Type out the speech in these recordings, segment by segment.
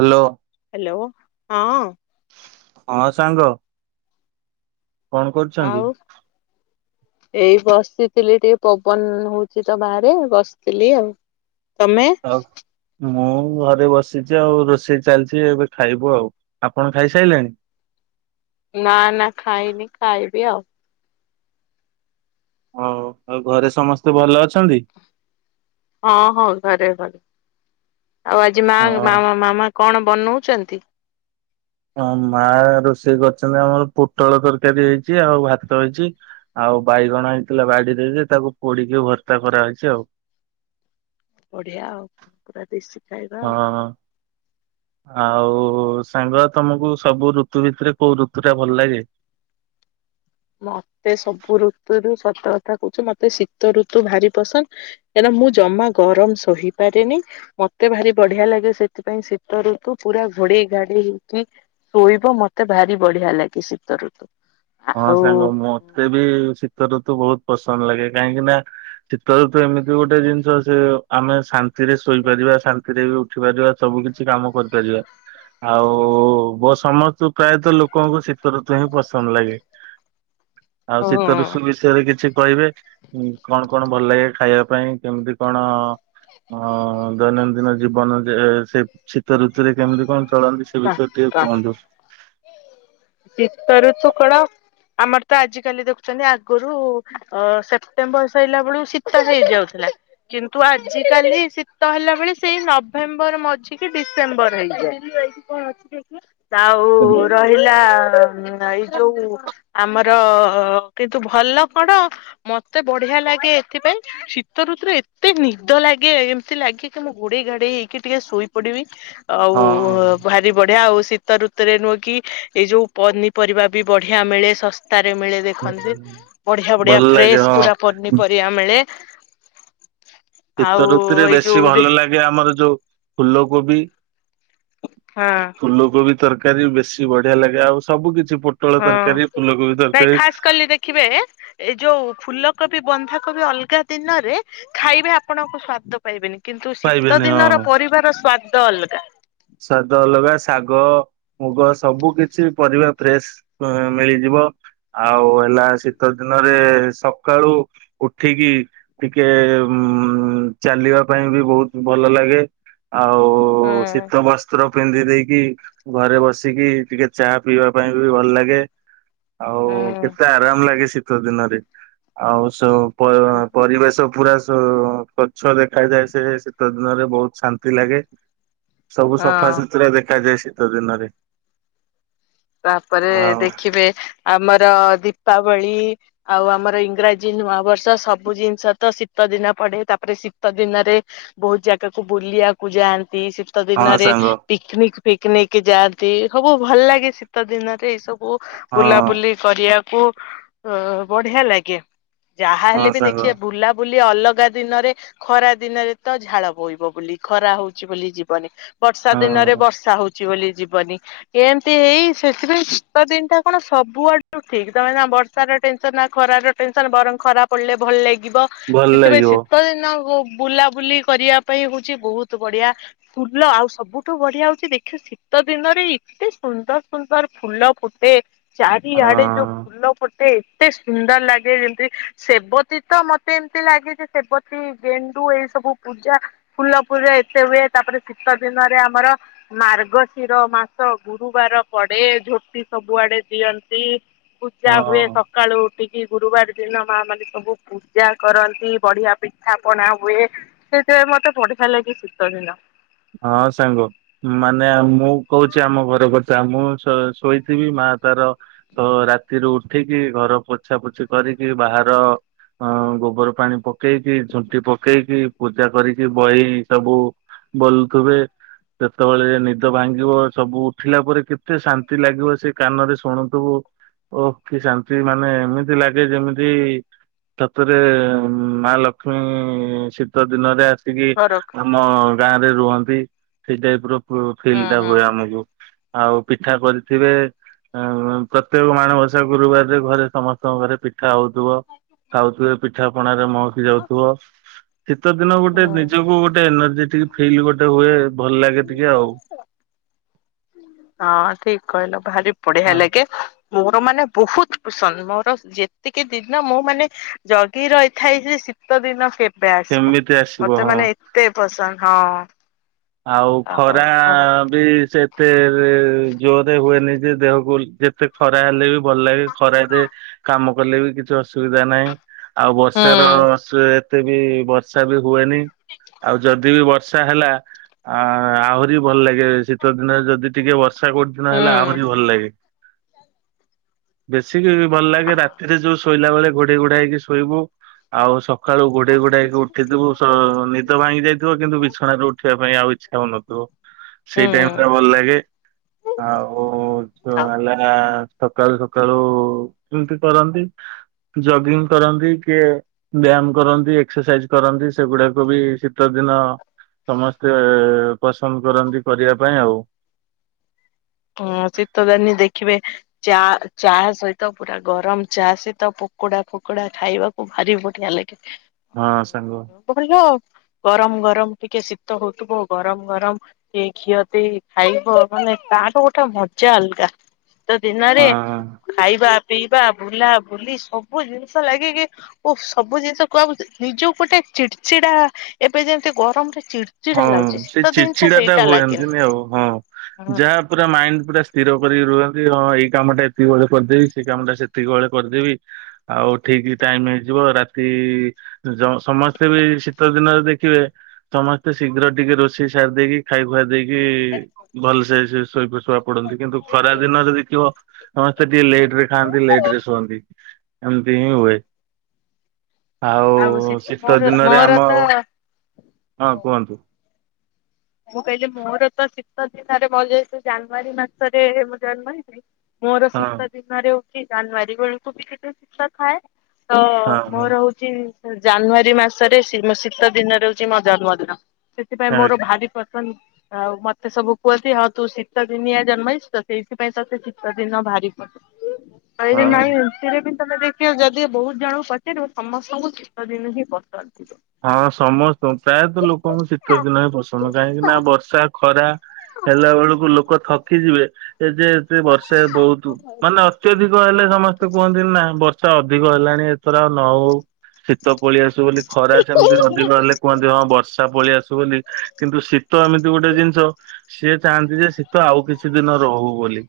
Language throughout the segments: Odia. ହାଲୋ। ହ୍ୟାଲୋ ହଁ। ହଁ ସାଙ୍ଗ। କଣ କରୁଚନ୍ତି? ଆଉ ଏଇ ବସିଥିଲି ଟିକେ ପବନ ହୋଉଚି ତ ବାହାରେ ବସିଥିଲି ଆଉ। ତମେ? ଆଉ ମୁଁ ଘରେ ବସିଚି ଆଉ ରୋଷେଇ ଚାଲିଚି ଏବେ ଖାଇବୁ ଆଉ। ଆପଣ ଖାଇସାଇଲେଣି? ନା ନା ଖାଇନି ଖାଇବି ଆଉ। ହୋଉ ଆଉ ଘରେ ସମସ୍ତେ ଭଲ ଅଛନ୍ତି? ହଁ ହଁ ଘରେ ଘରେ ଭଲ। ଆଉ ଆଜି ହଁ। ମା-ମାଅ ମାମା କଣ ବନଉଛନ୍ତି। ହଁ ମା ରୋଷେଇ କରିଛନ୍ତି ଆମର ପୋଟଳ ତରକାରୀ ହେଇଛି ଆଉ ଭାତ ହେଇଛି ଆଉ ବାଇଗଣ ହେଇଥିଲା ବାଡିରେ ତାକୁ ପୋଡିକି ଭର୍ତ୍ତା କରାହେଇଛି ଆଉ। ବଢିଆ ଆଉ ପୁରା ଦେଶୀ ଖାଇବା ଆଉ। ହଁ। ଆଉ ସାଙ୍ଗ ତମକୁ ସବୁ ଋତୁ ଭିତରେ କୋଉ ଋତୁ ଟା ଭଲ ଲାଗେ। ମତେ ସବୁ ଋତୁରୁ ସତ କଥା କହୁଛୁ ମତେ ଶୀତ ଋତୁ ଭାରି ପସନ୍ଦ କାଁକ ମୁଁ ଜମା ଗରମ ଶହିପାରେନି ମତେ ଭାରି ବଢିଆ ଲାଗେ ସେଥିପାଇଁ ଶୀତ ଋତୁ ପୁରା ଘୋଡେଇ ଘାଡେଇ ହେଇକି ଶୋଇବ ମତେ ଭାରି ବଢିଆ ଲାଗେ ଶୀତ ଋତୁ। ହଁ ଆଉ ସାଙ୍ଗ ମତେ ବି ଶୀତଋତୁ ତ ବହୁତ ପସନ୍ଦ ଲାଗେ କାହିଁକି ନା ଚୀିତରେ ତ ଏମିତି ଗୋଟେ ଜିନିଷ ସେ ଆମେ ଶା ଶାନ୍ତି ରେ ଶୋଇପାରିବା ଶାନ୍ତିରେ ବି ଶଖିପାରିବା ସବୁ କିଛି କାମ କରିପାରିବା ଆଉ ମୋ ସମସ୍ତ ପ୍ରାୟତଃ ଲୋକଙ୍କୁ ଶୀତ ଋତୁ ହିଁ ପସନ୍ଦ ଲାଗେ। ଆଉ ଶୀତ ଋଷୁ ବିଷୟରେ କିଛି କହିବେ କଣ କଣ ଭଲ ଲାଗେ ଖାଇବା ପାଇଁ କେମିତି କଣ ଅ ଦୈନନ୍ଦିନ ଜୀବନ ଯେ ସେ ଶୀତ ଋତୁରେ କେମିତି କଣ ଚଳାନ୍ତି ସେ ବିଷୟରେ ଟିକେ ହଁ କୁହନ୍ତୁ। ଶୀତ ରଋ ତୁ କଳ ଆମର ତ ଆଜିକାଲି ଦେଖୁଛନ୍ତି ଆଗରୁ ସେପ୍ଟେମ୍ବର ସରିଲା ବେଳୁ ଶୀତ ହେଇଯାଉଥିଲା କିନ୍ତୁ ଆଜିକାଲି ଶୀତ ହେଲା ବେଳେ ସେଇ ନଭେମ୍ବର ମଝ କି ଡିସେମ୍ବର ହେଇଯ ଆଉ ହଁ ରହିଲା ଏଇ ଯୋଉ ଆମର କିନ୍ତୁ ଭଲ କଣ ମତେ ବଢିଆ ଲାଗେ ଏଥିପାଇଁ ଶୀତ ଋତୁରେ ଏତେ ନିଦ ଲାଗେ ଏମିତି ଲାଗେ କି ମୁଁ ଘୋଡେଇ ଘାଡେଇ ହେଇକି ଟିକେ ଶୋଇ ପଡିବି। ଆଉ ଭାରି ବଢିଆ ଆଉ। ଶୀତ ଋତୁରେ ନୁହେଁ କି ଏଇ ଯୋଉ ପନିପରିବା ବି ବଢିଆ ମିଳେ ଶ ତାରେ ମିଳେ ଦେଖନ୍ତି ବଢିଆ ଭଲ ବଢିଆ ଲାଗେ ଫ୍ରେଶ ପୁରା ହଁ। ପନିପରିବା ମିଳେ। ଶୀତ ଆଉ ଋତୁରେ ଏଇ ବେଶୀ ଯୋଉ ରେ ଭଲ ଲାଗେ ଆମର ଯୋଉ ଫୁଲୋ କୋବି ହଁ ଫୁଲୁକୁବି ତରକ ତରକାର ବି ବେଶୀ ବଢିଆ ଲାଗେ ଆଉ ସବୁ କିଛି ପୋଟଳ ହଁ ତରକାରୀ ଫୁଲକୋବି ନାଇଁ ତରକାରୀ ଖାସ୍ କଲି ଦେଖିବେ ଏଇ ଯୋଉ ଫୁଲ କୋବି ବି ବନ୍ଧାକ ବି ଅଲଗା ଦିନରେ ଖାଇବେ ଆପଣଙ୍କ ସ୍ଵାଦ ପାଇବେନି। କିନ୍ତୁ ଶୀତ ପାଇବେନି ଦିନର ପରିବାର ସ୍ଵାଦ, ତ ଅଲଗା ଶାଗ ଅଲଗା ଶାଗ ମୁଗ ସବୁ କିଛି ପରିବା ଫ୍ରେଶ ମିଳିଯିବ।। ଆଉ ହେଲା ଶୀତ ଦିନରେ ସକାଳୁ ଉଠିକି ଟିକେ ଉ ଚାଲିବା ପାଇଁ ବି ବହୁତ ଭଲ ଲାଗେ ଆଉ ସି ହୁଁ ବସ୍ତ୍ର ପିନ୍ଧି ଦେଇକି ଘରେ ବସିକି ଟିକେ ଚା ପିଇବା ପାଇଁ ବି ଭଲ ଲାଗେ। ଆଉ କେତେ ହୁଁ ଆରାମ ଲାଗେ ସେ ଶୀତ ଦିନରେ ଆଉ ସ ପ ପରିବେଶ ପୁରା ସ ଗଛ ଦେଖାଯାଏ ସେ ସେତ ଦିନରେ ବହୁତ ଶାନ୍ତି ଲାଗେ। ସବୁ ହଁ। ସଫାସୁତୁରା ଦେଖାଯାଏ ସେ ଶୀତ ଦିନରେ ତାପରେ ଆଉ ଦେଖିବେ ଆମର ଦି ଦୀପାବଳି ଆଉ ଆମର ଇଂରାଜୀ ନୂଆ ବର୍ଷ ସବୁ ଜିନିଷ ତ ଶୀତ ଦିନ ପଡେ ତାପରେ ଶୀତ ଦିନରେ ବହୁତ ଜାଗାକୁ ବୁଲିବାକୁ ଯାଆନ୍ତି। ଶୀତ ହଁ ଦିନରେ ସାଙ୍ଗ ପିକନିକି ପିକିନିକି ଯାଆନ୍ତି ସବୁ ଭଲ ଲାଗେ ଶୀତ ଦିନରେ ଏଇ ସବୁ ହଁ। ବୁଲାବୁଲି କରିବାକୁ କୁ ବଢିଆ ଲାଗେ।। ଯାହା ହେଲେ ହଁ ବି ସାଙ୍ଗ ଦେଖିବା ବୁଲା ବୁଲି ଅଲଗା ଦିନରେ ଖରା ଦିନରେ ତ ଝାଳ ବୋଇବ ବୋଲି ଖରା ହଉଛି ବୋଲି ଯିବନି। ବର୍ଷା ଦିନରେ ହଁ ବର୍ଷା ହଉଛି।। [inaudible] ବୋଲି ଯିବନି ଏମିତି ହେଇ ସେଥିପାଇଁ ଶୀତ ଦିନଟା କଣ ସବୁଆଡୁ ଠିକ୍ ତମେ ନା ବର୍ଷାର ଟେନସନ ନା ଖରାର ଟେନସନ ବରଂ ଖରାପ ପଡ଼ିଲେ ଭଲ ଲାଗି ଲାଗିବ ଭଲ ସେଥିପାଇଁ ଲାଗିବ ଶୀତ ଦିନ କୁ ବୁଲାବୁଲି କରିବା ପାଇଁ ହଉଛି ବହୁତ ବଢିଆ ଫୁଲ ଆଉ ସବୁଠୁ ବଢିଆ ହଉଛି ଦେଖିବା ଶୀତ ଦିନରେ ଏତେ ସୁନ୍ଦର ସୁନ୍ଦର ଫୁଲ ଫୁଟେ।। ଚାରି ହଁ ଆଡେ ଯୋଉଁ ଫୁଲ ଫୁ ମତେ ଏତେ ସୁନ୍ଦର ଲାଗେ ଯେମିତି ସେବତୀ ତ ମତେ ଏମିତି ଲାଗେ ଯେ ସେବତୀ ଗେଣ୍ଡୁ ଏଇ ସବୁ ପୂଜା ଫୁଲ ପୂଜା ଏତେ ହୁଏ ତାପରେ ଶୀତ ଦିନରେ ଆମର ମାର୍ଗଶିର ମାସ ଗୁରୁବାର ପଡେ ଝୋଟି ସବୁଆଡେ ଦିଅନ୍ତି। ପୂଜା ହୁଏ ହଁ। ସକାଳୁ ଉଠିକି କି ଗୁରୁବାର ଦିନ ମା ମାନେ ସବୁ ପୂଜା କରନ୍ତି ବଢିଆ ପିଠା ପଣା ହୁଏ ସେଥିପାଇଁ ମତେ ବଢିଆ ଲାଗେ ଶୀତ ଦିନ।। ହଁ ସାଙ୍ଗ ମାନେ ମୁଁ କହୁଛି ଆମ ଘର କଥା ମୁଁ ଶୋଇଥିବି ମା ତାର ତ ରାତିରୁ ଉଠିକି ଘର ପୋଛା ପୋଛି କରିକି ବାହାର ଗୋବର ପାଣି ପକେଇକି ଝୋଟି ପକେଇକି ପୂଜା କରିକି ବହି ସବୁ ବୋଲୁଥିବେ ସେତେବେଳେ ନିଦ ଭାଙ୍ଗିବ ସବୁ ଉଠିଲା ପରେ କେତେ ଶାନ୍ତି ଲାଗିବ ସେ କାନରେ ଶୁଣୁଥିବୁ ଓ କି ଶାନ୍ତି ମାନେ ଏମିତି ଲାଗେ ଯେମିତି ସତରେ ମା ଲକ୍ଷ୍ମୀ ଶୀତ ଦିନରେ ଆସିକି ଘରକୁ ଆମ ରୁହନ୍ତି ସେଇ ଟାଇପ ର ଫିଲ୍ ହୁଁ ଟା ହୁଁ। ହୁଏ ଆମକୁ ଆଉ ପିଠା କରିଥିବେ ପ୍ରତ୍ୟେକ ମାଣବସା ଗୁରୁବାରରେ ଘରେ ସମସ୍ତେ ଙ୍କ ଘରେ ପିଠା ହଉଥିବ ଖାଉଥିବେ ପି ପଣା ମହକି ଯାଉଥିବ। ଶୀତ ଦିନ ଗୋଟେ ହଁ। ନିଜକୁ ଗୋଟେ ଏନର୍ଜେଟିକ ଫିଲ୍ ଗୋଟେ ହୁଏ ଭଲ ଲାଗେ ଟିକେ ଆଉ। ହଁ ଠିକ କହିଲ। ଭାରି ପଢିଆ ହଁ ଲାଗେ ମୋର ମାନେ ବହୁତ ପସନ୍ଦ ମୋର ଯେତିକି ଦିନ ମୁଁ ମାନେ ଜଗି ରହିଥାଏ ଯେ ଶୀତ ଦିନ କେବେ ଆସିବ କେମିତି ଆସିବ ମତେ ହଁ। ମାନେ ଏତେ ପସନ୍ଦ ହଁ। ଆଉ ଖରା ବି ସେ ସେ ଯୋଧେ ହୁଏ ନ ଯେ ଦେହକୁ ଯେତେ ଖରା ହେଲେ ବି ଭଲ ଲାଗେ ଖରା ଯେ କାମ କଲେ ବି କିଛି ଅସୁବିଧା ନାହିଁ। ଆଉ ବର୍ଷା ର ସେ ଏତେ ବି ବର୍ଷା ବି ହୁଏନି ଆଉ ଯଦି ବି ବର୍ଷା ହେଲା ଆ ଆହୁରି ଭଲ ଲାଗେ ଶୀତ ଦିନରେ ଯଦି ଟିକେ ବର୍ଷ ଆ କରୁଛି ନ ହୁଁ ହେଲେ ଆମରି ବି ଭଲ ଲାଗେ। ବେଶ ଆସିକି ବି ଭଲ ଲାଗେ ରାତିରେ ଯୋଉ ଶୋଇଲା ବେଳେ ଘୋଡେଇ ଘୋଡା ହେକି ଶୋଇବୁ ଆଉ ସ ସକାଳୁ ଘୋଡେଇ ଘୋଡେଇକି ଉଠିଥିବୁ ସ ନିଦ ଭାଙ୍ଗି ଯାଇଥିବ କିନ୍ତୁ ବିଛଣାରେ ଉଠିବା ଆଉ ଇଚ୍ଛା ହଉନଥିବ ସେଇ ଟାଇମ ହୁଁ ଟା ଭଲ ଲାଗେ ଆଉ ଯଉ ଆଉ ହେଲା ସକାଳୁ ସକାଳୁ ଏମିତି କରନ୍ତି ଜଗିଙ୍ଗ କରନ୍ତି କିଏ ବ୍ୟାୟାମ କରନ୍ତି ଏକ୍ସରସାଇଜ କରନ୍ତି ସେଗୁଡାକୁ ବି ଶୀତ ଦିନ ସମସ୍ତେ ପସନ୍ଦ କରନ୍ତି କରିବା ପାଇଁ ଆଉ ହଁ ଶୀତ ଦିନ ଦେଖିବେ ଚା ଚା ସହିତ ପୁରା ଗରମ ଚା ସହିତ ପକୁଡା ଫକୁଡା ଖାଇବାକୁ ଭାରି ବଢିଆ ଲାଗେ। ହଁ ସାଙ୍ଗ ବଢିଆ ଗରମ ଗରମ ଟିକେ ଶୀତ ହଉଥିବ ଗରମ ଗରମ ଟିକେ ଘିଅ ଦେଇ ଖାଇବ ମାନେ ତା ଗୋଟେ ମଜା ଅଲଗା। ତ ଦିନରେ ହଁ। ଖାଇବା ପିଇବା ବୁଲା ବୁଲି ସବୁ ଜିନିଷ ଲାଗିକି ଓ ସବୁ ଜିନିଷ କୁହାକୁୁ ନିଜକୁ ଗୋଟେ ଚିଡ଼ଚିଡା ଏବେ ଯେମିତି ଗରମରେ ହଁ ଚିଡଚିଡା ଲାଗୁଛି ସେଇ ଶୀତ ଦିନ ଚିଡ୍ ଚିଡା ଟା ସେଇଟା ଲାଗେନି। ହୁଏନ୍ତିନି ଆଉ ହଁ ହଁ ଯାହା ପୁରା ମାଇଣ୍ଡ ପୁରା ସ୍ଥିର କରିକି ରୁହନ୍ତି ହଁ ଏଇ କାମଟା ଏତିକି ବେଳେ କରିଦେବି ସେଇ କାମ ଟା ସେତିକିବେଳେ କରିଦେବି ଆଉ ଠିକ୍ ଟାଇମ୍ ହେଇଯିବ ରାତି ଯ ସମସ୍ତେ ବି ଏଇ ସିତ ଦିନରେ ଦେଖିବେ ସମସ୍ତେ ତ ଶୀଘ୍ର ଟିକେ ରୋଷେଇ ସାରି ଦେଇକି ଖାଇବୁ ଗାଧୋଇ କି କି ଭଲସେ ସେ ଶୋଇ ସୁଆ ପଡନ୍ତି କିନ୍ତୁ ଖରା ଦିନରେ ଦେଖିବ ସମସ୍ତେ ଟିକେ ଲେଟ ରେ ଖାଆନ୍ତି ଲେଟ ରେ ଶୁଅନ୍ତି। ଏମତି ହିଁ ହୁଏ। ଆଉ ଶୀତ ମୋର ଦିନରେ ଆମ ମୋର ହଁ ତ ଅନ୍ତୁ ମୁଁ କହିଲି ମୋର ତ ଶୀତ ଦିନରେ ମଜ ହେ ସେ ଜାନୁଆରୀ ମାସରେ ମୁଁ ଜନ୍ମ ହେଇଥିଲି ମୋର ହଁ ଶତ ଦିନରେ କି ଜାନୁଆରୀ ବେଳକୁ ବି କେତେ ଶିତ ଥାଏ। ତ ହଁ ମୋର ହଉଛି ଜାନୁଆରୀ ମାସରେ ସି ଶୀତ ଦିନରେ ହଉଛି ମୋ ଜନ୍ମଦିନ। ସେଥିପାଇଁ ହଁ ମୋର ଭାରି ଆଉ ମତେ ସବୁ କୁହନ୍ତି ହଉ ତୁ ଶୀତ ଦିନିଆ ଜନ୍ମହେଇଚୁ ତ ସେଇଥିପାଇଁ ତତେ ଶୀତ ଦିନ ଭାରି ପଡେ ଆ ହଁ। ନାଇ ଏମିତିରେବି ତରେ ଦେଖିବ ଯଦି ବହୁତ ଜଣଙ୍କୁ ପଚାରିବ ସମସ୍ତଙ୍କୁ ଶୀତ ଦିନ ହିଁ ପସନ୍ଦ। ଥିବ। ହଁ ସମସ୍ତ ପ୍ରାୟତଃ ଲୋକଙ୍କୁ ଶୀତ ଦିନ ହିଁ ପସନ୍ଦ କାହିଁକି ନା ବର୍ଷା ଖରା ହେଲା ବେଳକୁ ଲୋକ ଥକିଯିବେ ଏ ଯେ ଏତେ ବର୍ଷା ବହୁତ ମାନେ ଅତ୍ୟଧିକ ହେଲେ ସମସ୍ତେ କୁହନ୍ତି ନା ବର୍ଷ ଶିତ ଅଧିକ ହେଲାଣି ଏଥର ଆଉ ନ ହଉ ଶୀତ ପୋଳି ଆସୁ ବୋଲି ଖରା ସେମିତି ଅଧିକ ହେଲେ କୁହନ୍ତି ହଁ ବର୍ଷା ପଳେଇ ଆସୁ ବୋଲି କିନ୍ତୁ ଶୀତ ଏମିତି ଗୋଟେ ଜିନିଷ ସିଏ ଚାହାନ୍ତି ଯେ ଶୀତ ଆଉ କିଛି କିଛି ଦିନ ରହୁ ବୋଲି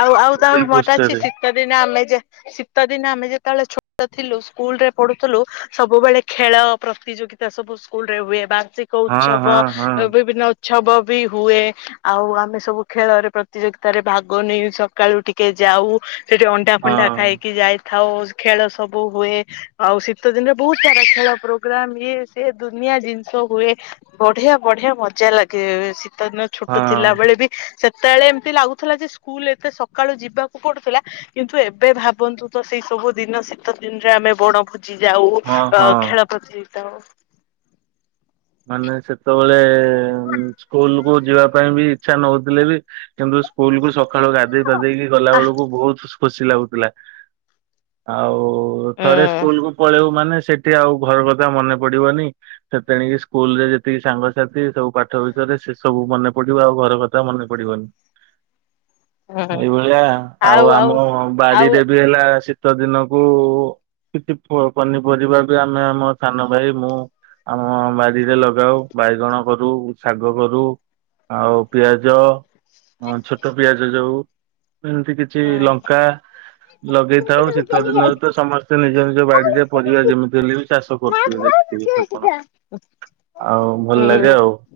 ଆଉ ଆଉ ସେଇ ତମକୁ ମତେ ଅଛି ପୃଷ୍ଠରେ ଶୀତ ଦିନ ଆମେ ଯେ ଶୀତ ଦିନ ଆମେ ଯେତେବେଳେ ଛୋଟ ଥିଲୁ ସ୍କୁଲ ରେ ପଢୁଥିଲୁ ସବୁବେଳେ ଖେଳ ପ୍ରତିଯୋଗିତା ସବୁ ସ୍କୁଲ ରେ ହୁଏ ବା ମାସିକ ହଁ ଉତ୍ସବ ହଁ ହଁ ବିଭିନ୍ନ ଉଛବ ବି ହୁଏ ଆଉ ଆମେ ସବୁ ଖେଳରେ ପ୍ରତିଯୋଗିତାରେ ଭାଗ ଗନେ ବି ସକାଳୁ ଟିକେ ଯାଉ ସେଠି ଅଣ୍ଡା ଫଣ୍ଡା ଖାଇକି ଯାଇ ଆଉ ଖେଳ ସବୁ ହୁଏ ଆଉ ଶୀତ ଦିନରେ ବହୁତ ସାରା ଖେଳ ପ୍ରୋଗ୍ରାମ ଇଏ ସେ ଦୁନିଆ ଜିନିଷ ହୁଏ ବଢିଆ ବଢିଆ ମଜା ଲାଗେ ସି ସିତ ଦିନ ହଁ ଛୋଟ ଥିଲା ହଁ ବେଳେ ବି ସେ ତେଳେ ଏମିତି ଲାଗୁଥିଲା ଯେ ସୁ ସ୍କୁଲ ଏତେ ସକାଳୁ ଯିବାକୁ ପଡୁଥିଲା କିନ୍ତୁ ଏବେ ଭାବନ୍ତୁ ତ ସେଇ ସବୁ ଦିନ ଶୀତ ଦିନରେ ଆମେ ବଣ ଭୋ ଯାଉ ହଁ ଅ ହଁ। ଖେଳ ପ୍ରତି ତ ମାନେ ସେତେବେଳେ ସ୍କୁଲ କୁ ଯିବା ପାଇଁ ବି ଇଚ୍ଛା ନହଉଥିଲେ ବି କିନ୍ତୁ ସ୍କୁଲ କୁ ସ ସକାଳୁ ଗାଧେଇ ଫାଧେଇକି ଗଲା ଆ ବେଳକୁ ବହୁତ ଖୁସି ଲାଗୁଥିଲା ଆଉ ଆଉ ଥରେ ସ୍କୁଲ ଉଁ କୁ ପଳେଇଉ ମାନେ ସେ ସେଠି ଆଉ ଘର କଥା ମନେ ପଡିବନି ସେ ତେଣିକି ସ୍କୁଲ ରେ ଯେତିକି ସାଙ୍ଗସାଥି ସବୁ ପାଠ ବିଷୟରେ ସେ ସବୁ ମନେ ପଡିବ ଆଉ ଘର କଥା ମନେ ପଡିବନି। ହୁଁ ଏଇଭଳିଆ ଆଉ ଆମ ଆଉ ବାଡ଼ିରେ ବି ହେଲା ସେ ଶୀତ ଦିନକୁ କିଛି ପନିପରିବା ବି ଆମେ ଆମ ସାନ ଭାଇ ମୁଁ ଆମବା ବାଡିରେ ଲଗାଉ ବାଇଗଣ କରୁ ଶାଗ କରୁ ଆଉ ପିଆଜ ହଁ ଛୋଟ ପିଆଜ ଯଉ ଏମିତି କିଛି ହୁଁ ଲଙ୍କା ଲଗେଇଥାଉ ଶୀତ ଦିନରେ ତ ସମସ୍ତେ ନିଜ ନିଜ ନିଜ ବାଡିରେ ପରିବା ଯେମିତି ହେଲେ ବି ଚାଷ କରୁିଥିବେ ଦେ ସେଇଠି ଥା ଭଲ ହୁଁ ଲାଗେ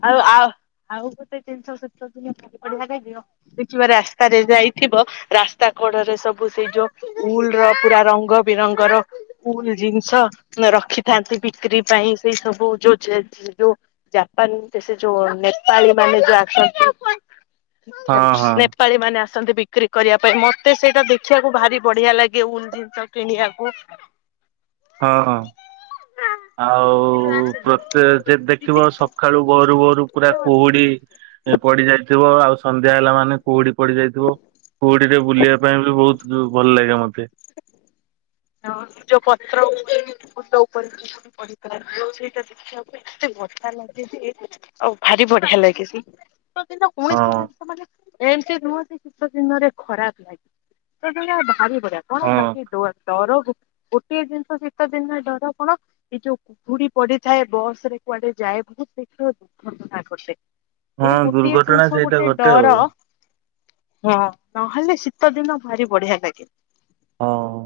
ଆଉ ଆଉ ଆଉ ଗୋଟେ ଜିନିଷ ଶୀତ ଦିନେ ବଢିଅଆ ଦେଖିବ ରାସ୍ତାରେ ଯାଇଥିବ ରାସ୍ତା କଡ଼ରେ ସବୁ ସେଇ ଯୋଉ ଉଲ ର ପୁରା ରଙ୍ଗ ବେରଙ୍ଗର ଉଲ ଜିନିଷ ରଖିଥାନ୍ତି ବିକ୍ରି ପାଇଁ ସେଇ ସବୁ ଯୋଉ ଯୋଉ ଜାପାନ ସେ ଯୋଉ ନେପାଳୀ ମାନେ ଯୋଉ ଆସନ୍ତି ହଁ ହଁ ନେପାଳୀ ମାନେ ଆସ ଆସନ୍ତି ବିକ୍ରି କରିବା ପାଇଁ ମତେ ସେଇଟା ଦେଖିବାକୁ ଭାରି ବଢିଆ ଲାଗେ ଉଲ ଜିନିଷ କିଣିବାକୁ। ହଁ ହଁ। [unintelligible] ଆଉ ପ୍ରତେ ଦେଖିବ ସକାଳୁ ଭୋରୁ ଭୋରୁ ପୁରା କୁହୁଡି ପଡି ଯାଇଥିବ ଆଉ ସନ୍ଧ୍ୟା ହେଲା ମାନେ କୁହୁଡି ପଡିଯାଇଥିବ କୁହୁଡିରେ ବୁଲିବା ପାଇଁ ବି ବହୁତ ଭଲ ଲାଗେ ମୋ ହଁ ଯୋଉ ପତ୍ର ମୁଣ୍ଡ ଉପରେ ସେଇଟା ପଡିଥାଏ ଏ ଜିନିଷ ଦେଖିବା ପାଇଁ ମଜା ଲାଗେ ଆଉ ଭାରି ବଢି ଲାଗେ ସେ ଦିନ ହଁ କୌଣସି ଜିନିଷ ମାନେ ଏମିତି ରୁହନ୍ତି ଶୀତ ଦିନରେ ଖରାପ ଲାଗେ ସେଦିନ ଭାରି ବଢି କଣ ହଁ ବାକି ଡର ଗୋଟିଏ ଜିନିଷ ଶୀତ ଦିନେ ଡର କଣ ଏଇ ଯୋଉ କୁହୁଡି ପଡିଥାଏ ବସ୍ ରେ କୁଆଡେ ଯାଏ ବହୁତ ଶୀଘ୍ର ଦୁଃଖ [unintelligible] କରିଦିଏ। ହଁ ଏଇ ଗୋଟିଏ ଦୁର୍ଘଟଣା ଜିନିଷ ସେଇଟା ଗୋଟେ ଘଟେ ଡର। ଆଉ ହଁ ନହେଲେ ଶୀତ ଦିନ ଭାରି ବଢିଆ ଲାଗେ। ହଁ।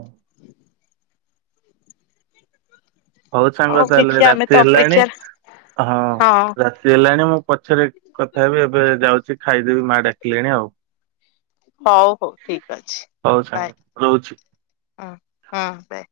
ହଉ ସାଙ୍ଗ ତାହେଲେ ଦେଖିବା ଆମେ ରାତି ତ ହେଲାଣି। ଅପେକ୍ଷାରେ ହଁ ରାତି ହେଲାଣି ମୁଁ ପଛରେ କଥା ହେବି ଏବେ ଯାଉଛି ଖାଇଦେବି ମା ଡାକିଲେଣି ଆଉ। ହଉ ହଉ ଠିକ ଅଛି। ହଉ ସାଙ୍ଗ ବାଏ। ରହୁଛି। ହଁ ବାଏ।